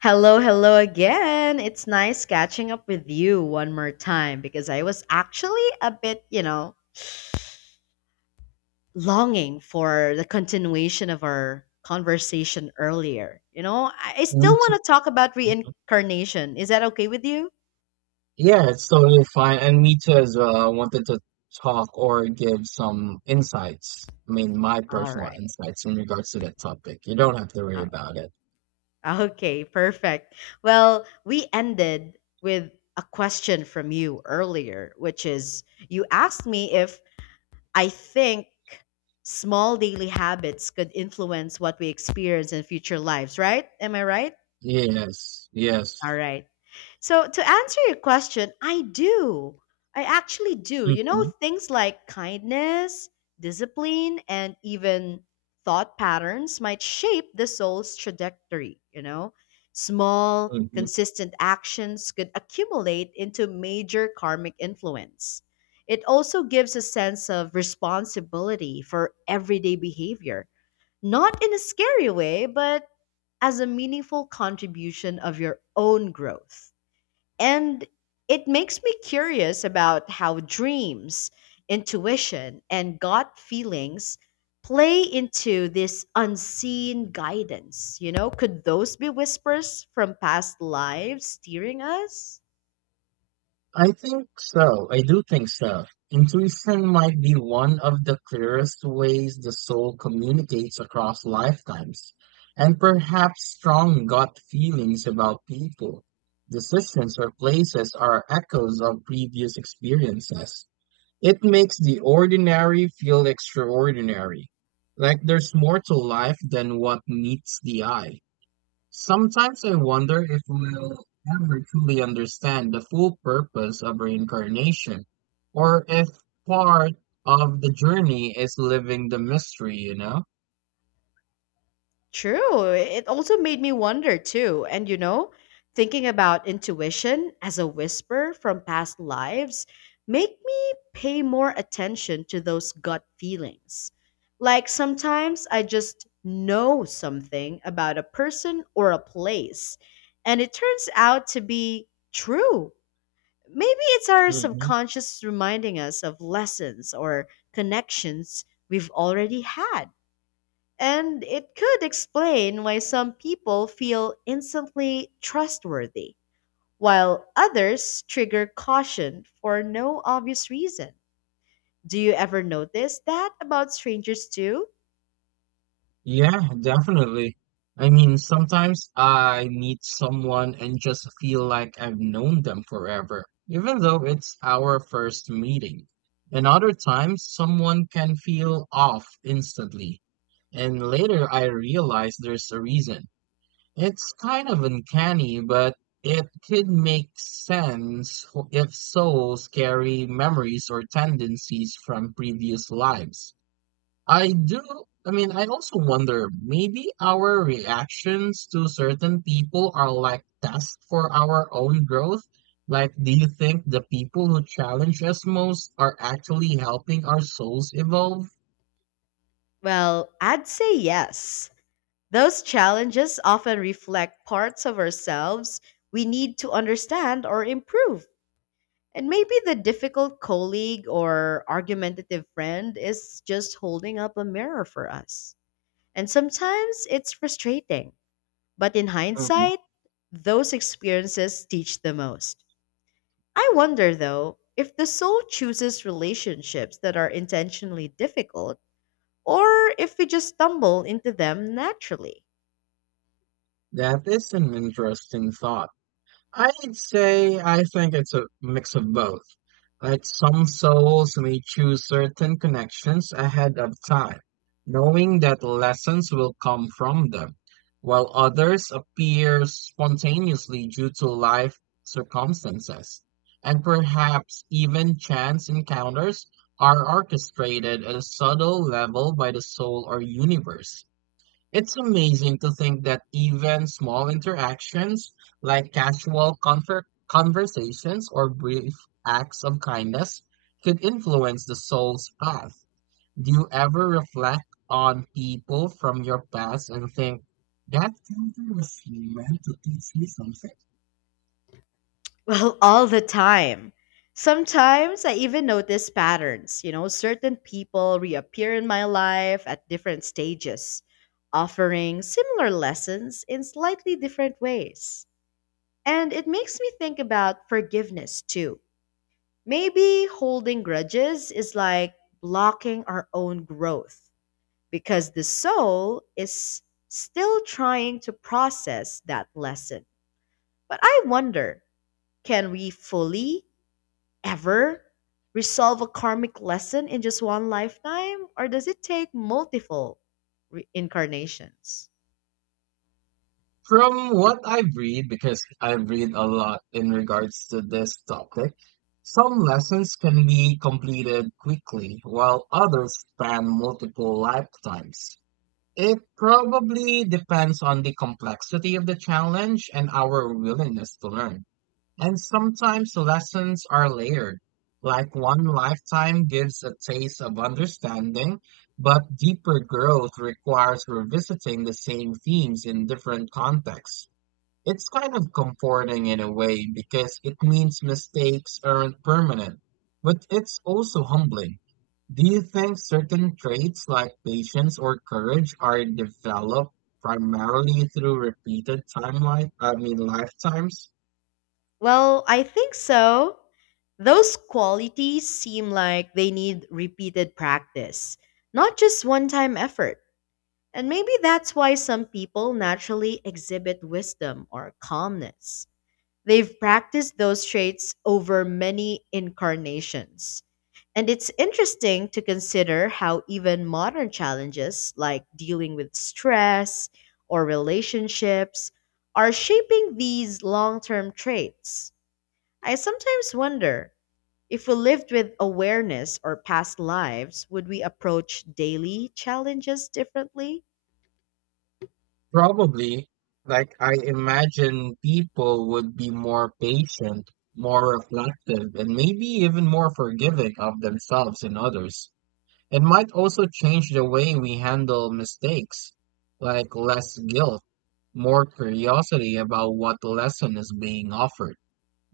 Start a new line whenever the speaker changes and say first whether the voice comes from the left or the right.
left: Hello, hello again. It's nice catching up with you one more time because I was actually a bit, longing for the continuation of our conversation earlier. I
right: Me
left: still
right: too.
left: want to talk about
right: Me too.
left: reincarnation. Is that okay with you?
right: Yeah, it's totally fine. And me too as well. I wanted to talk or give some insights. I mean, my
left: All
right: personal
left: right.
right: insights in regards to that topic. You don't have to worry
left: O-
right: about it.
left: Okay, perfect. Well, we ended with a question from you earlier, which is you asked me if I think small daily habits could influence what we experience in future lives, right? Am I right?
right: Yes,
left: All
right: yes.
left: right. So to answer your question, I do. I actually do. You know,
right: Hmm.
left: things like kindness, discipline, and even thought patterns might shape the soul's trajectory, you know? Small,
right: Hmm.
left: consistent actions could accumulate into major karmic influence. It also gives a sense of responsibility for everyday behavior, not in a scary way, but as a meaningful contribution of your own growth. And it makes me curious about how dreams, intuition, and gut feelings play into this unseen guidance. You know, could those be whispers from past lives steering us?
right: I think so. I do think so. Intuition might be one of the clearest ways the soul communicates across lifetimes, and perhaps strong gut feelings about people, decisions, or places are echoes of previous experiences. It makes the ordinary feel extraordinary, like there's more to life than what meets the eye. Sometimes I wonder if we'll ever truly understand the full purpose of reincarnation, or if part of the journey is living the mystery, you know?
left: True. It also made me wonder too. And you know, thinking about intuition as a whisper from past lives make me pay more attention to those gut feelings. Like sometimes I just know something about a person or a place and it turns out to be true. Maybe it's our
right: Hmm.
left: subconscious reminding us of lessons or connections we've already had. And it could explain why some people feel instantly trustworthy, while others trigger caution for no obvious reason. Do you ever notice that about strangers too?
right: Yeah, definitely. I mean, sometimes I meet someone and just feel like I've known them forever, even though it's our first meeting. And other times, someone can feel off instantly. And later I realize there's a reason. It's kind of uncanny, but it could make sense if souls carry memories or tendencies from previous lives. I do, I mean, I also wonder maybe our reactions to certain people are like tests for our own growth. Like, do you think the people who challenge us most are actually helping our souls evolve?
left: Well, I'd say yes. Those challenges often reflect parts of ourselves we need to understand or improve. And maybe the difficult colleague or argumentative friend is just holding up a mirror for us. And sometimes it's frustrating, but in
right: Mhm.
left: hindsight, those experiences teach the most. I wonder though if the soul chooses relationships that are intentionally difficult or if we just stumble into them naturally.
right: That is an interesting thought. I'd say I think it's a mix of both. Like some souls may choose certain connections ahead of time, knowing that lessons will come from them, while others appear spontaneously due to life circumstances. And perhaps even chance encounters are orchestrated at a subtle level by the soul or universe. It's amazing to think that even small interactions like casual conversations or brief acts of kindness could influence the soul's path. Do you ever reflect on people from your past and think that counter was meant to teach me something?
left: Well, all the time. Sometimes I even notice patterns. You know, certain people reappear in my life at different stages, offering similar lessons in slightly different ways. And it makes me think about forgiveness too. Maybe holding grudges is like blocking our own growth because the soul is still trying to process that lesson. But I wonder, can we fully ever resolve a karmic lesson in just one lifetime, or does it take multiple reincarnations?
right: From what I've read, because I've read a lot in regards to this topic, some lessons can be completed quickly, while others span multiple lifetimes. It probably depends on the complexity of the challenge and our willingness to learn. And sometimes lessons are layered, like one lifetime gives a taste of understanding, but deeper growth requires revisiting the same themes in different contexts. It's kind of comforting in a way because it means mistakes aren't permanent, but it's also humbling. Do you think certain traits like patience or courage are developed primarily through repeated timeline, I mean lifetimes?
left: Well, I think so. Those qualities seem like they need repeated practice, not just one time effort. And maybe that's why some people naturally exhibit wisdom or calmness. They've practiced those traits over many incarnations. And it's interesting to consider how even modern challenges like dealing with stress or relationships are shaping these long term traits. I sometimes wonder if we lived with awareness or past lives, would we approach daily challenges differently?
right: Probably. Like I imagine people would be more patient, more reflective, and maybe even more forgiving of themselves and others. It might also change the way we handle mistakes, like less guilt, more curiosity about what lesson is being offered.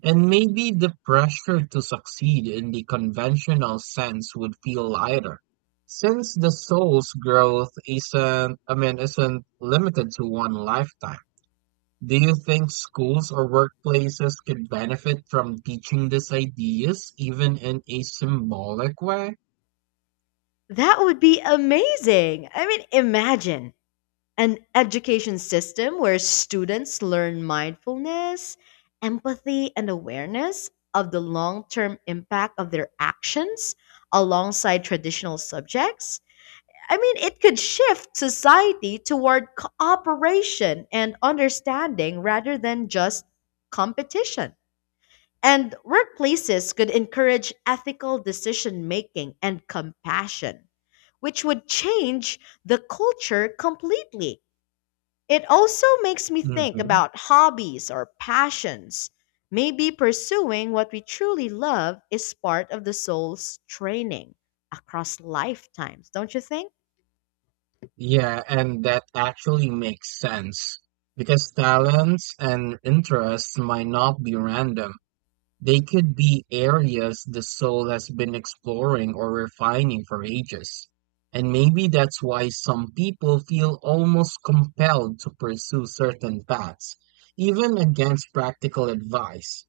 right: And maybe the pressure to succeed in the conventional sense would feel lighter. Since the soul's growth isn't, I mean, isn't limited to one lifetime. Do you think schools or workplaces could benefit from teaching these ideas even in a symbolic way?
left: That would be amazing. I mean, imagine an education system where students learn mindfulness, empathy, and awareness of the long term impact of their actions alongside traditional subjects. I mean, it could shift society toward cooperation and understanding rather than just competition. And workplaces could encourage ethical decision making and compassion, which would change the culture completely. It also makes me think
right: Mhm.
left: about hobbies or passions. Maybe pursuing what we truly love is part of the soul's training across lifetimes, don't you think?
right: Yeah, and that actually makes sense because talents and interests might not be random. They could be areas the soul has been exploring or refining for ages. And maybe that's why some people feel almost compelled to pursue certain paths, even against practical advice.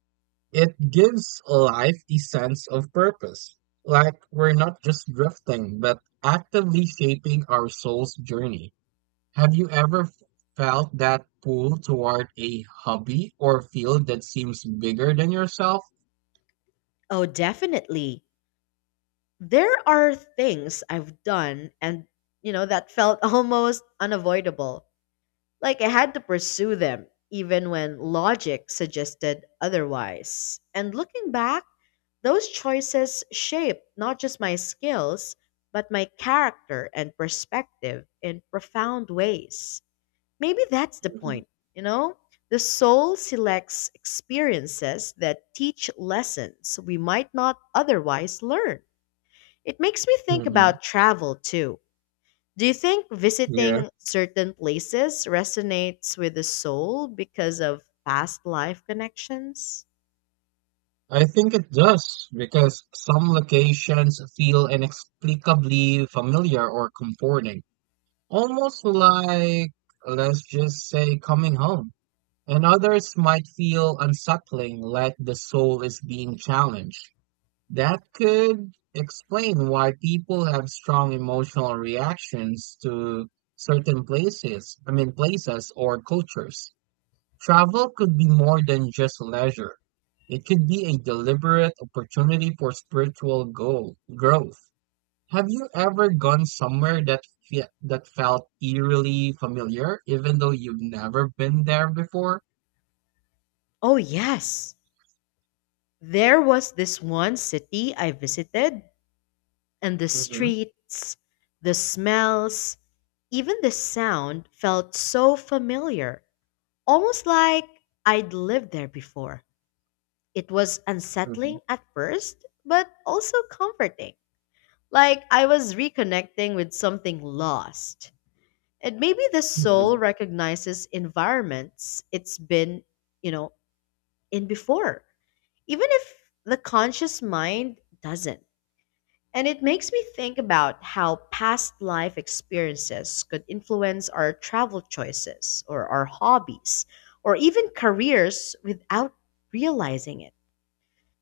right: It gives life a sense of purpose. Like we're not just drifting, but actively shaping our soul's journey. Have you ever felt that pull toward a hobby or field that seems bigger than yourself?
left: Oh, definitely. There are things I've done and, you know, that felt almost unavoidable. Like I had to pursue them, even when logic suggested otherwise. And looking back, those choices shaped not just my skills, but my character and perspective in profound ways. Maybe that's the point, you know? The soul selects experiences that teach lessons we might not otherwise learn. It makes me think
right: Hmm.
left: about travel too. Do you think
right: Yeah,
left: visiting certain places resonates with the soul because of past life connections?
right: I think it does because some locations feel inexplicably familiar or comforting, almost like, let's just say, coming home. And others might feel unsettling, like the soul is being challenged. That could explain why people have strong emotional reactions to certain places, I mean, places or cultures. Travel could be more than just leisure. It could be a deliberate opportunity for spiritual goal, growth. Have you ever gone somewhere that that felt eerily familiar, even though you've never been there before?
left: Oh, yes. There was this one city I visited, and the
right: Hmm.
left: streets, the smells, even the sound felt so familiar, almost like I'd lived there before. It was
right: Hmm.
left: unsettling at first, but also comforting. Like I was reconnecting with something lost. And maybe the soul
right: Mhm.
left: recognizes environments it's been, you know, in before, even if the conscious mind doesn't. And it makes me think about how past life experiences could influence our travel choices or our hobbies or even careers without realizing it.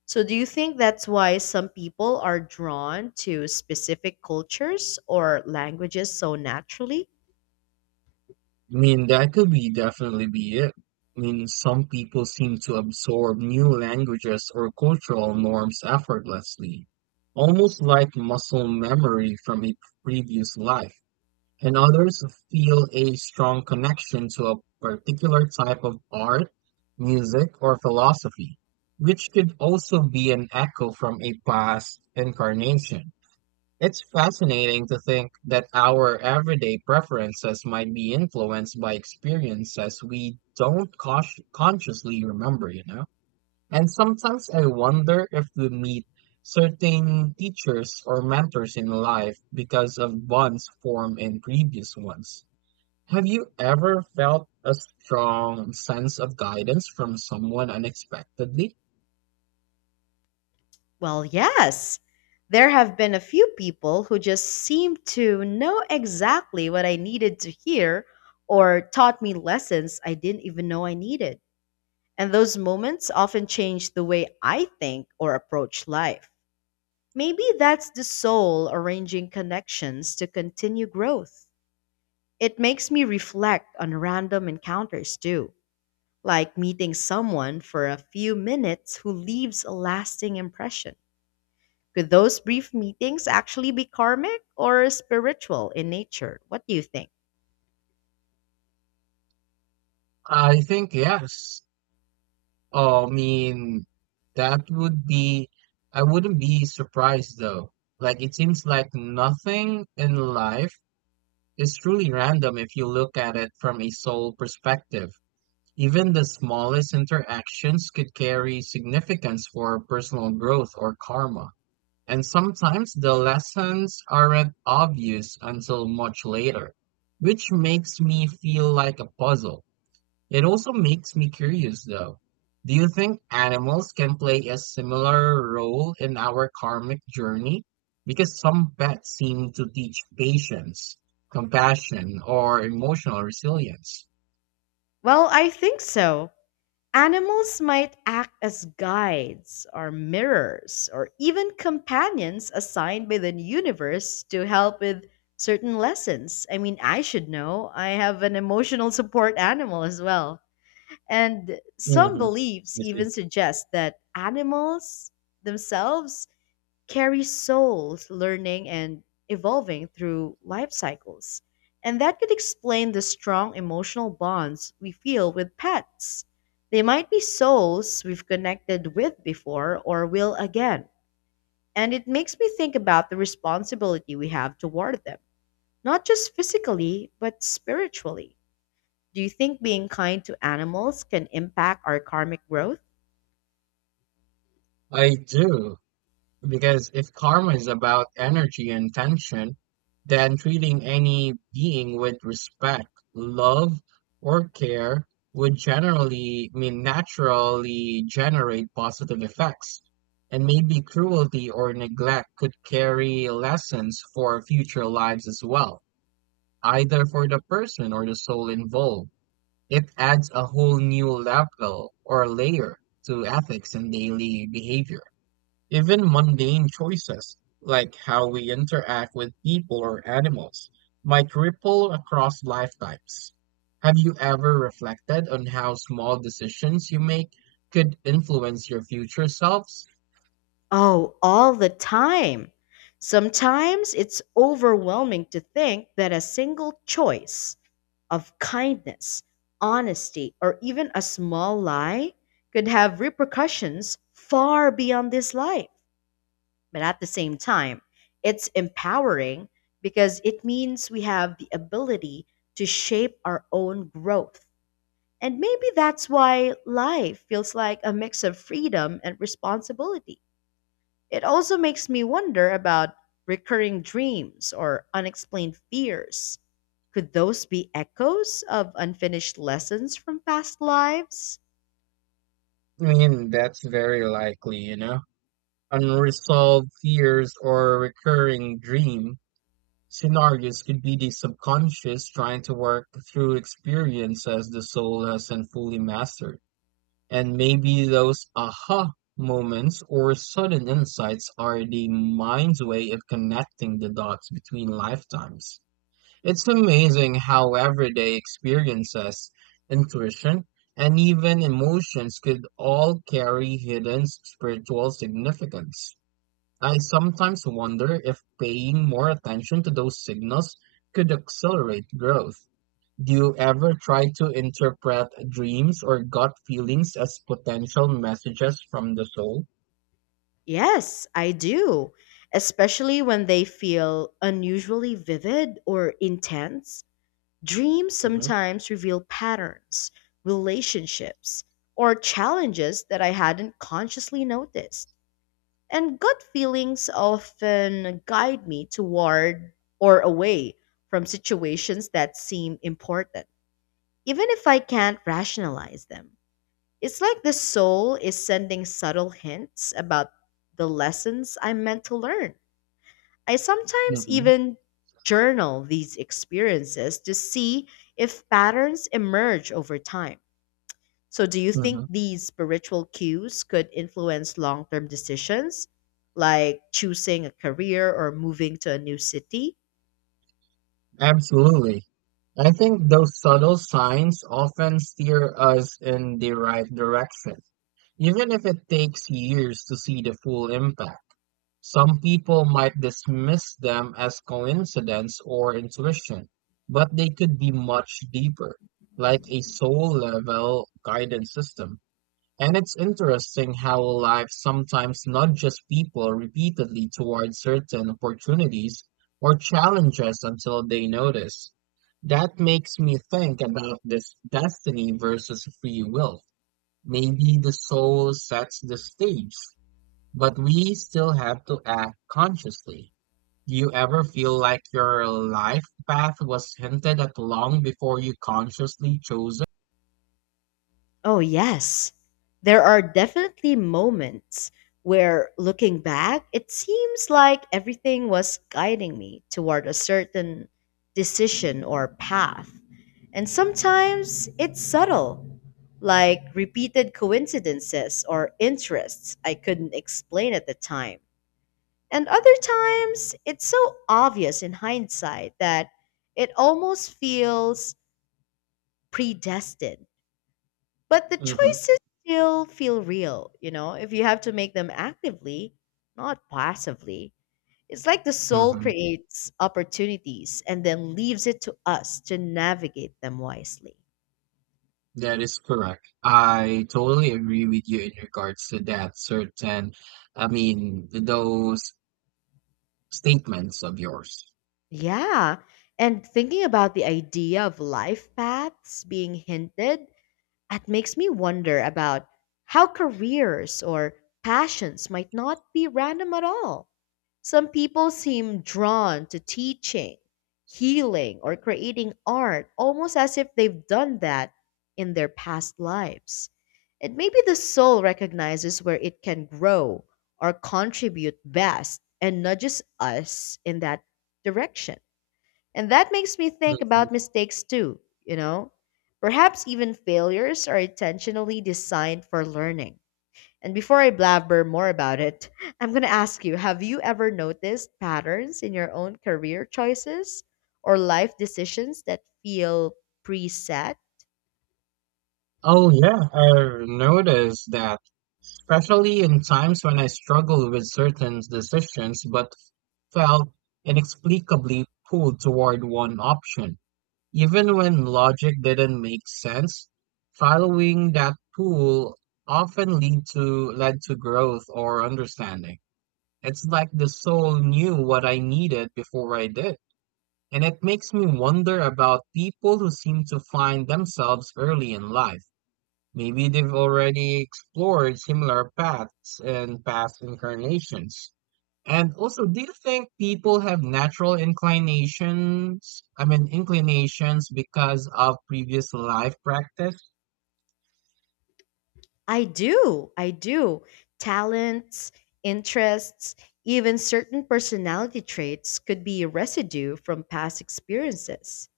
left: So, do you think that's why some people are drawn to specific cultures or languages so naturally?
right: I mean, that could be definitely be it. I mean, some people seem to absorb new languages or cultural norms effortlessly, almost like muscle memory from a previous life, and others feel a strong connection to a particular type of art, music, or philosophy, which could also be an echo from a past incarnation. It's fascinating to think that our everyday preferences might be influenced by experiences we don't consciously remember, you know? And sometimes I wonder if we meet certain teachers or mentors in life because of bonds formed in previous ones. Have you ever felt a strong sense of guidance from someone unexpectedly?
left: Well, yes. There have been a few people who just seem to know exactly what I needed to hear or taught me lessons I didn't even know I needed. And those moments often change the way I think or approach life. Maybe that's the soul arranging connections to continue growth. It makes me reflect on random encounters too, like meeting someone for a few minutes who leaves a lasting impression. Could those brief meetings actually be karmic or spiritual in nature? What do you think?
right: I think yes. Oh, I mean, that would be, I wouldn't be surprised though. Like, it seems like nothing in life is truly random if you look at it from a soul perspective. Even the smallest interactions could carry significance for personal growth or karma. And sometimes the lessons aren't obvious until much later, which makes me feel like a puzzle. It also makes me curious though. Do you think animals can play a similar role in our karmic journey? Because some pets seem to teach patience, compassion, or emotional resilience.
left: Well, I think so. Animals might act as guides or mirrors or even companions assigned by the universe to help with certain lessons. I mean, I should know. I have an emotional support animal as well. And some
right: Mhm.
left: beliefs
right: I see.
left: even suggest that animals themselves carry souls learning and evolving through life cycles. And that could explain the strong emotional bonds we feel with pets. They might be souls we've connected with before or will again. And it makes me think about the responsibility we have toward them, not just physically, but spiritually. Do you think being kind to animals can impact our karmic growth?
right: I do. Because if karma is about energy and tension, then treating any being with respect, love, or care would generally, I mean, naturally generate positive effects. And maybe cruelty or neglect could carry lessons for future lives as well, either for the person or the soul involved. It adds a whole new level or layer to ethics and daily behavior. Even mundane choices, like how we interact with people or animals, might ripple across lifetimes. Have you ever reflected on how small decisions you make could influence your future selves?
left: Oh, all the time. Sometimes it's overwhelming to think that a single choice of kindness, honesty, or even a small lie could have repercussions far beyond this life. But at the same time, it's empowering because it means we have the ability to shape our own growth. And maybe that's why life feels like a mix of freedom and responsibility. It also makes me wonder about recurring dreams or unexplained fears. Could those be echoes of unfinished lessons from past lives?
right: I mean, that's very likely, you know. Unresolved fears or recurring dream scenarios could be the subconscious trying to work through experiences the soul hasn't fully mastered. And maybe those aha moments or sudden insights are the mind's way of connecting the dots between lifetimes. It's amazing how everyday experiences, intuition, and even emotions could all carry hidden spiritual significance. I sometimes wonder if paying more attention to those signals could accelerate growth. Do you ever try to interpret dreams or gut feelings as potential messages from the soul?
left: Yes, I do, especially when they feel unusually vivid or intense. Dreams
right: Hmm.
left: sometimes reveal patterns, relationships, or challenges that I hadn't consciously noticed. And gut feelings often guide me toward or away from situations that seem important, even if I can't rationalize them. It's like the soul is sending subtle hints about the lessons I'm meant to learn. I sometimes
right: Hmm.
left: even journal these experiences to see if patterns emerge over time. So, do you think
right: Hmm.
left: these spiritual cues could influence long term decisions like choosing a career or moving to a new city?
right: Absolutely. I think those subtle signs often steer us in the right direction, even if it takes years to see the full impact. Some people might dismiss them as coincidence or intuition, but they could be much deeper, like a soul level guidance system. And it's interesting how life sometimes nudges people repeatedly toward certain opportunities or challenges until they notice. That makes me think about this destiny versus free will. Maybe the soul sets the stage, but we still have to act consciously. Do you ever feel like your life path was hinted at long before you consciously chose it?
left: Oh, yes. There are definitely moments where looking back, it seems like everything was guiding me toward a certain decision or path. And sometimes it's subtle, like repeated coincidences or interests I couldn't explain at the time. And other times, it's so obvious in hindsight that it almost feels predestined. But the
right: Hmm.
left: choices still feel real, you know, if you have to make them actively, not passively. It's like the soul
right: Hmm.
left: creates opportunities and then leaves it to us to navigate them wisely.
right: That is correct. I totally agree with you in regards to that certain, I mean, those statements of yours.
left: Yeah. And thinking about the idea of life paths being hinted, it makes me wonder about how careers or passions might not be random at all. Some people seem drawn to teaching, healing, or creating art almost as if they've done that in their past lives. And maybe the soul recognizes where it can grow or contribute best and nudges us in that direction. And that makes me think
right: Mhm.
left: about mistakes too, you know? Perhaps even failures are intentionally designed for learning. And before I blabber more about it, I'm going to ask you, have you ever noticed patterns in your own career choices or life decisions that feel preset?
right: Oh, yeah, I noticed that, especially in times when I struggled with certain decisions but felt inexplicably pulled toward one option. Even when logic didn't make sense, following that pull often lead to led to growth or understanding. It's like the soul knew what I needed before I did. And it makes me wonder about people who seem to find themselves early in life. Maybe they've already explored similar paths in past incarnations. And also, do you think people have natural inclinations? I mean, inclinations because of previous life practice?
left: I do. I do. Talents, interests, even certain personality traits could be residue from past experiences.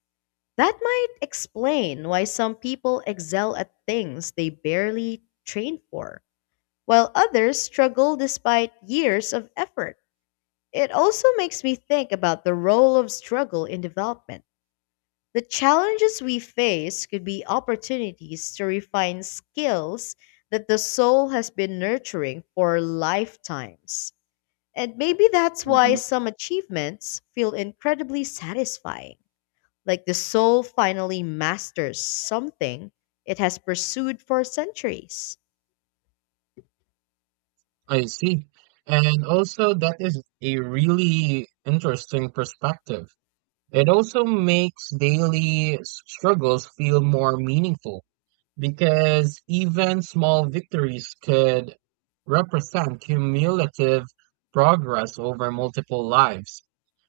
left: That might explain why some people excel at things they barely train for, while others struggle despite years of effort. It also makes me think about the role of struggle in development. The challenges we face could be opportunities to refine skills that the soul has been nurturing for lifetimes. And maybe that's why
right: Hmm.
left: some achievements feel incredibly satisfying. Like the soul finally masters something it has pursued for centuries.
right: I see. And also, that is a really interesting perspective. It also makes daily struggles feel more meaningful because even small victories could represent cumulative progress over multiple lives.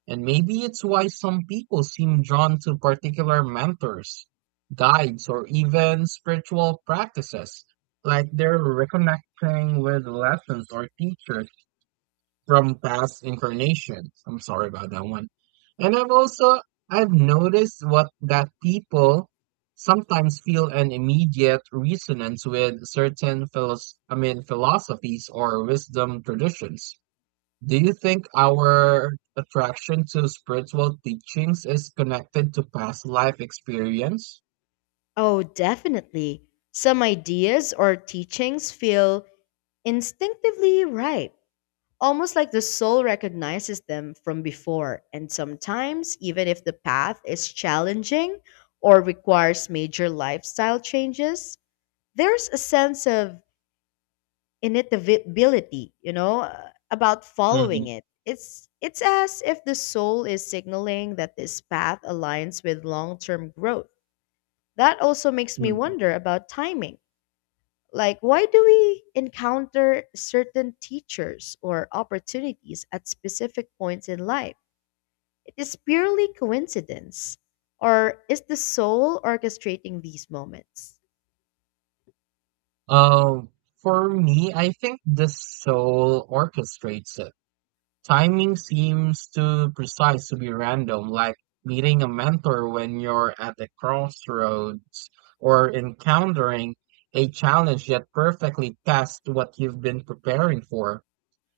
right: And maybe it's why some people seem drawn to particular mentors, guides, or even spiritual practices, like they're reconnecting with lessons or teachers from past incarnations. I'm sorry about that one. And I've also I've noticed what that people sometimes feel an immediate resonance with certain I mean philosophies or wisdom traditions. Do you think our attraction to spiritual teachings is connected to past life experience?
left: Oh, definitely. Some ideas or teachings feel instinctively right, almost like the soul recognizes them from before. And sometimes, even if the path is challenging or requires major lifestyle changes, there's a sense of inevitability, you know, about
right: Hmm.
left: following it. It's as if the soul is signaling that this path aligns with long-term growth. That also makes me wonder about timing. Like why do we encounter certain teachers or opportunities at specific points in life? It is purely coincidence. Or is the soul orchestrating these moments?
right: Um, for me, I think the soul orchestrates it. Timing seems too precise to be random, like meeting a mentor when you're at a crossroads or encountering a challenge that perfectly tests what you've been preparing for.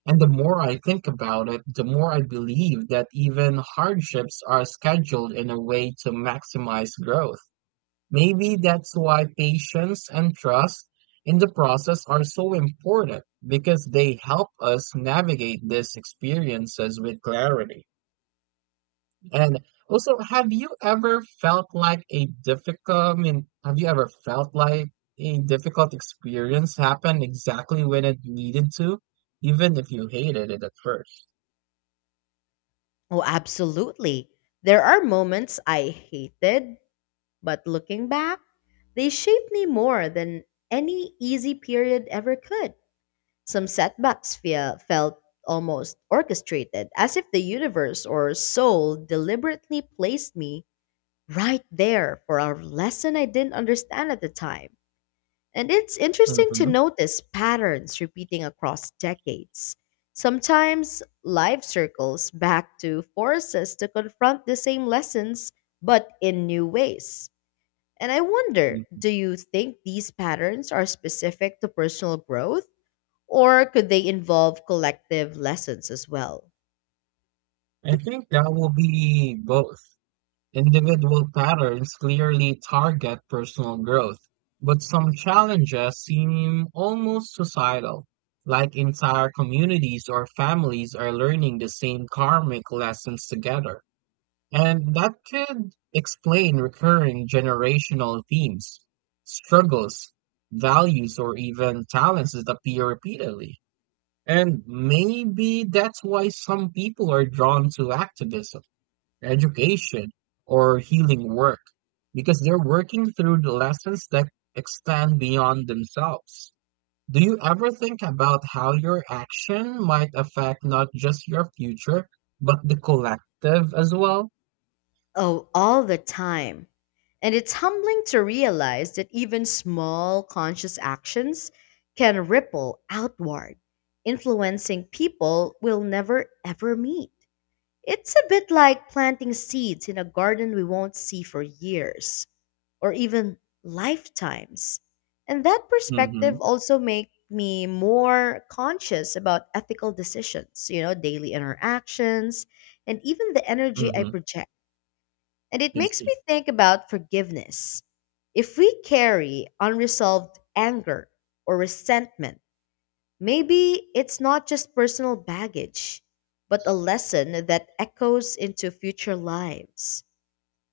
right: And the more I think about it, the more I believe that even hardships are scheduled in a way to maximize growth. Maybe that's why patience and trust in the process are so important because they help us navigate these experiences with clarity. And also, have you ever felt like a difficult, I mean, have you ever felt like a difficult experience happened exactly when it needed to, even if you hated it at 1st?
left: Oh, absolutely. There are moments I hated, but looking back, they shaped me more than any easy period ever could. Some setbacks felt almost orchestrated, as if the universe or soul deliberately placed me right there for a lesson I didn't understand at the time. And it's interesting to
right: Hmm.
left: notice patterns repeating across decades. Sometimes life circles back to force us to confront the same lessons, but in new ways. And I wonder, do you think these patterns are specific to personal growth, or could they involve collective lessons as well?
right: I think that will be both. Individual patterns clearly target personal growth, but some challenges seem almost societal, like entire communities or families are learning the same karmic lessons together. And that could explain recurring generational themes, struggles, values, or even talents that appear repeatedly. And maybe that's why some people are drawn to activism, education, or healing work because they're working through the lessons that extend beyond themselves. Do you ever think about how your action might affect not just your future, but the collective as well?
left: Oh, all the time. And it's humbling to realize that even small conscious actions can ripple outward, influencing people we'll never ever meet. It's a bit like planting seeds in a garden we won't see for years or even lifetimes. And that
right: Mm-hmm.
left: perspective also make me more conscious about ethical decisions, you know, daily interactions and even the energy I
right: Mm-hmm.
left: project. And it
right: I
left: makes
right: see.
left: me think about forgiveness. If we carry unresolved anger or resentment, maybe it's not just personal baggage, but a lesson that echoes into future lives.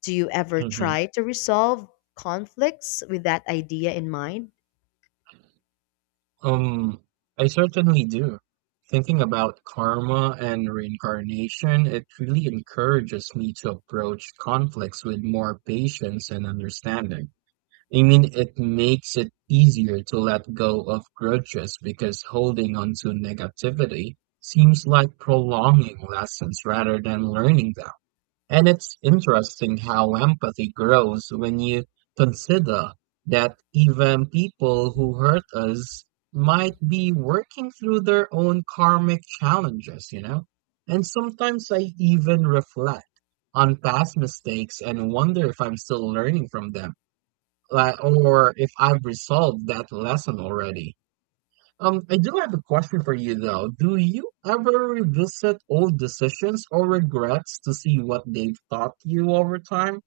left: Do you ever
right: Mm-hmm.
left: try to resolve conflicts with that idea in mind?
right: Um, I certainly do. Thinking about karma and reincarnation, it really encourages me to approach conflicts with more patience and understanding. I mean, it makes it easier to let go of grudges because holding on to negativity seems like prolonging lessons rather than learning them. And it's interesting how empathy grows when you consider that even people who hurt us might be working through their own karmic challenges, you know? And sometimes I even reflect on past mistakes and wonder if I'm still learning from them, like or if I've resolved that lesson already. I do have a question for you though. Do you ever revisit old decisions or regrets to see what they've taught you over time?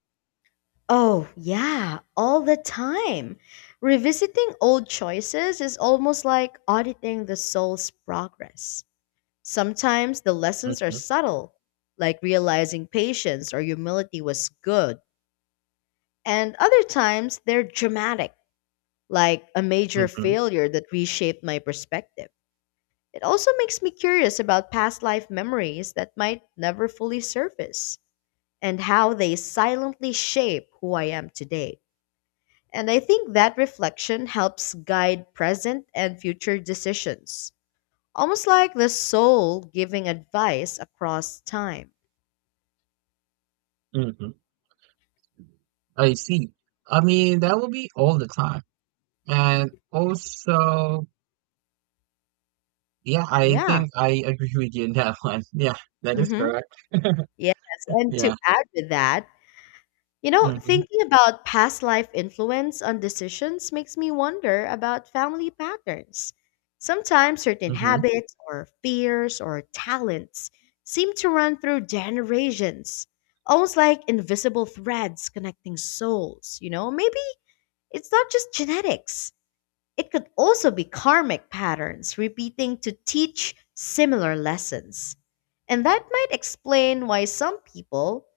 left: Oh, yeah, all the time. Revisiting old choices is almost like auditing the soul's progress. Sometimes the lessons are
right: Mm-hmm,
left: subtle, like realizing patience or humility was good, and other times they're dramatic, like a major
right: mm-hmm,
left: failure that reshaped my perspective. It also makes me curious about past life memories that might never fully surface and how they silently shape who I am today. And I think that reflection helps guide present and future decisions, almost like the soul giving advice across time.
right: mm-hmm. I see. I mean, that will be all the time. And also, yeah, I
left: Yeah.
right: think I agree with you in that one. Yeah, that is
left: hmm
right: correct.
left: Yes. And to
right: Yeah.
left: add to that, you know,
right: Mm-hmm,
left: thinking about past life influence on decisions makes me wonder about family patterns. Sometimes certain
right: mm-hmm,
left: habits or fears or talents seem to run through generations, almost like invisible threads connecting souls, you know? Maybe it's not just genetics, it could also be karmic patterns repeating to teach similar lessons. And that might explain why some people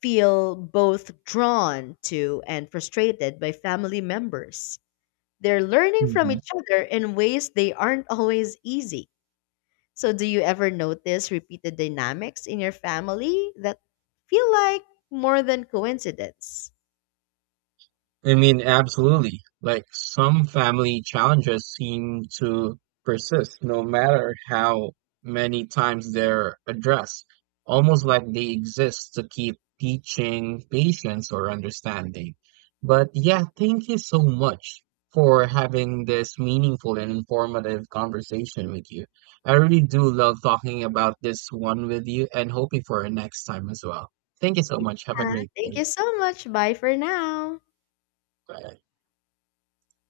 left: feel both drawn to and frustrated by family members. They're learning from
right: mm-hmm.
left: each other in ways they aren't always easy. So, do you ever notice repeated dynamics in your family that feel like more than coincidence?
right: I mean, absolutely. Like some family challenges seem to persist no matter how many times they're addressed, almost like they exist to keep teaching patience or understanding. But yeah, thank you so much for having this meaningful and informative conversation with you. I really do love talking about this one with you and hoping for a next time as well. Thank you so much. Have a
left: Yeah,
right: great
left: thank
right: day.
left: you so much. Bye for now.
right: Bye.